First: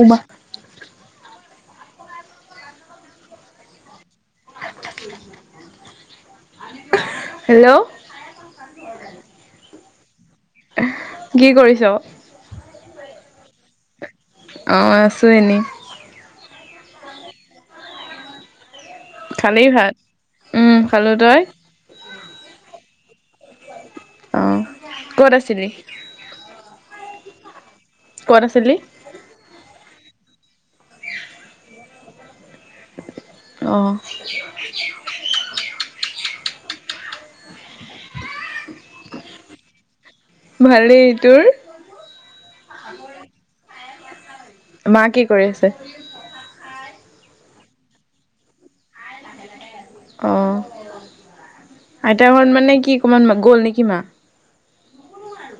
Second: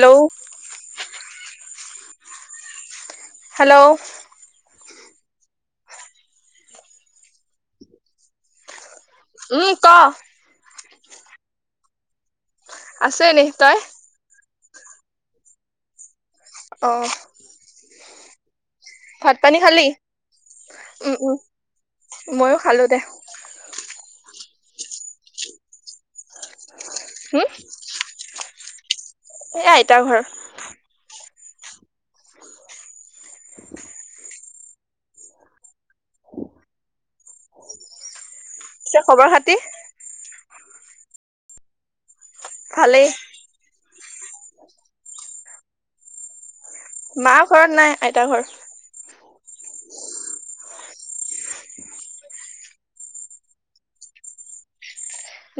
Uma hello hello উম! ক? কি কৰিছ? আছোঁ এনেই তই? অঁ আছোঁ এনেই। অহ খালি ভাত? উম খালোঁ ।তই? মইয়ো খালোঁ দে অঁ, ক'ত আছিলি? হোম ক'ত আছিলি? এ আইতা ঘৰ। অ উ [inaudible] তোৰ খবৰ-খাতি? ভালেই ভালেই মা, কি কৰি আছে? মা ঘৰত নাই আইতা ঘৰ অহ আইতা ঘৰত মানে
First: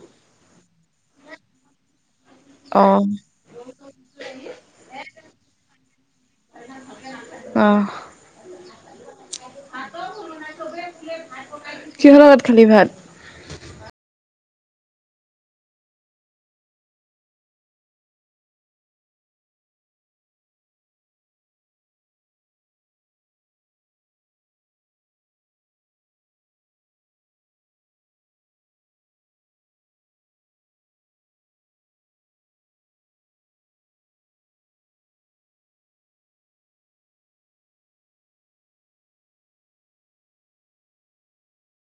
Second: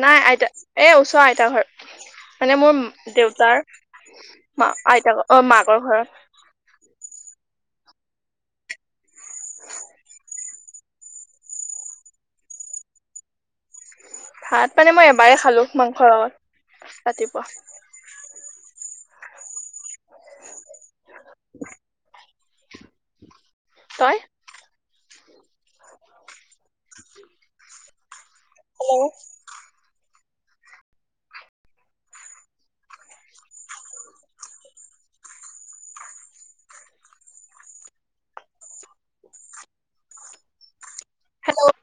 নাই আইতা, এ ওচৰ আইতা ঘৰত। মানে মোৰ অঁ, দেউতাৰ মাকৰ ঘৰত অহ কিহৰ লগত খালি ভাত ভাত মানে এবাৰ এ খালোঁ মাংসৰ লগত ৰাতিপুৱা । [unintelligible] তই হেল্ল' হেল্ল'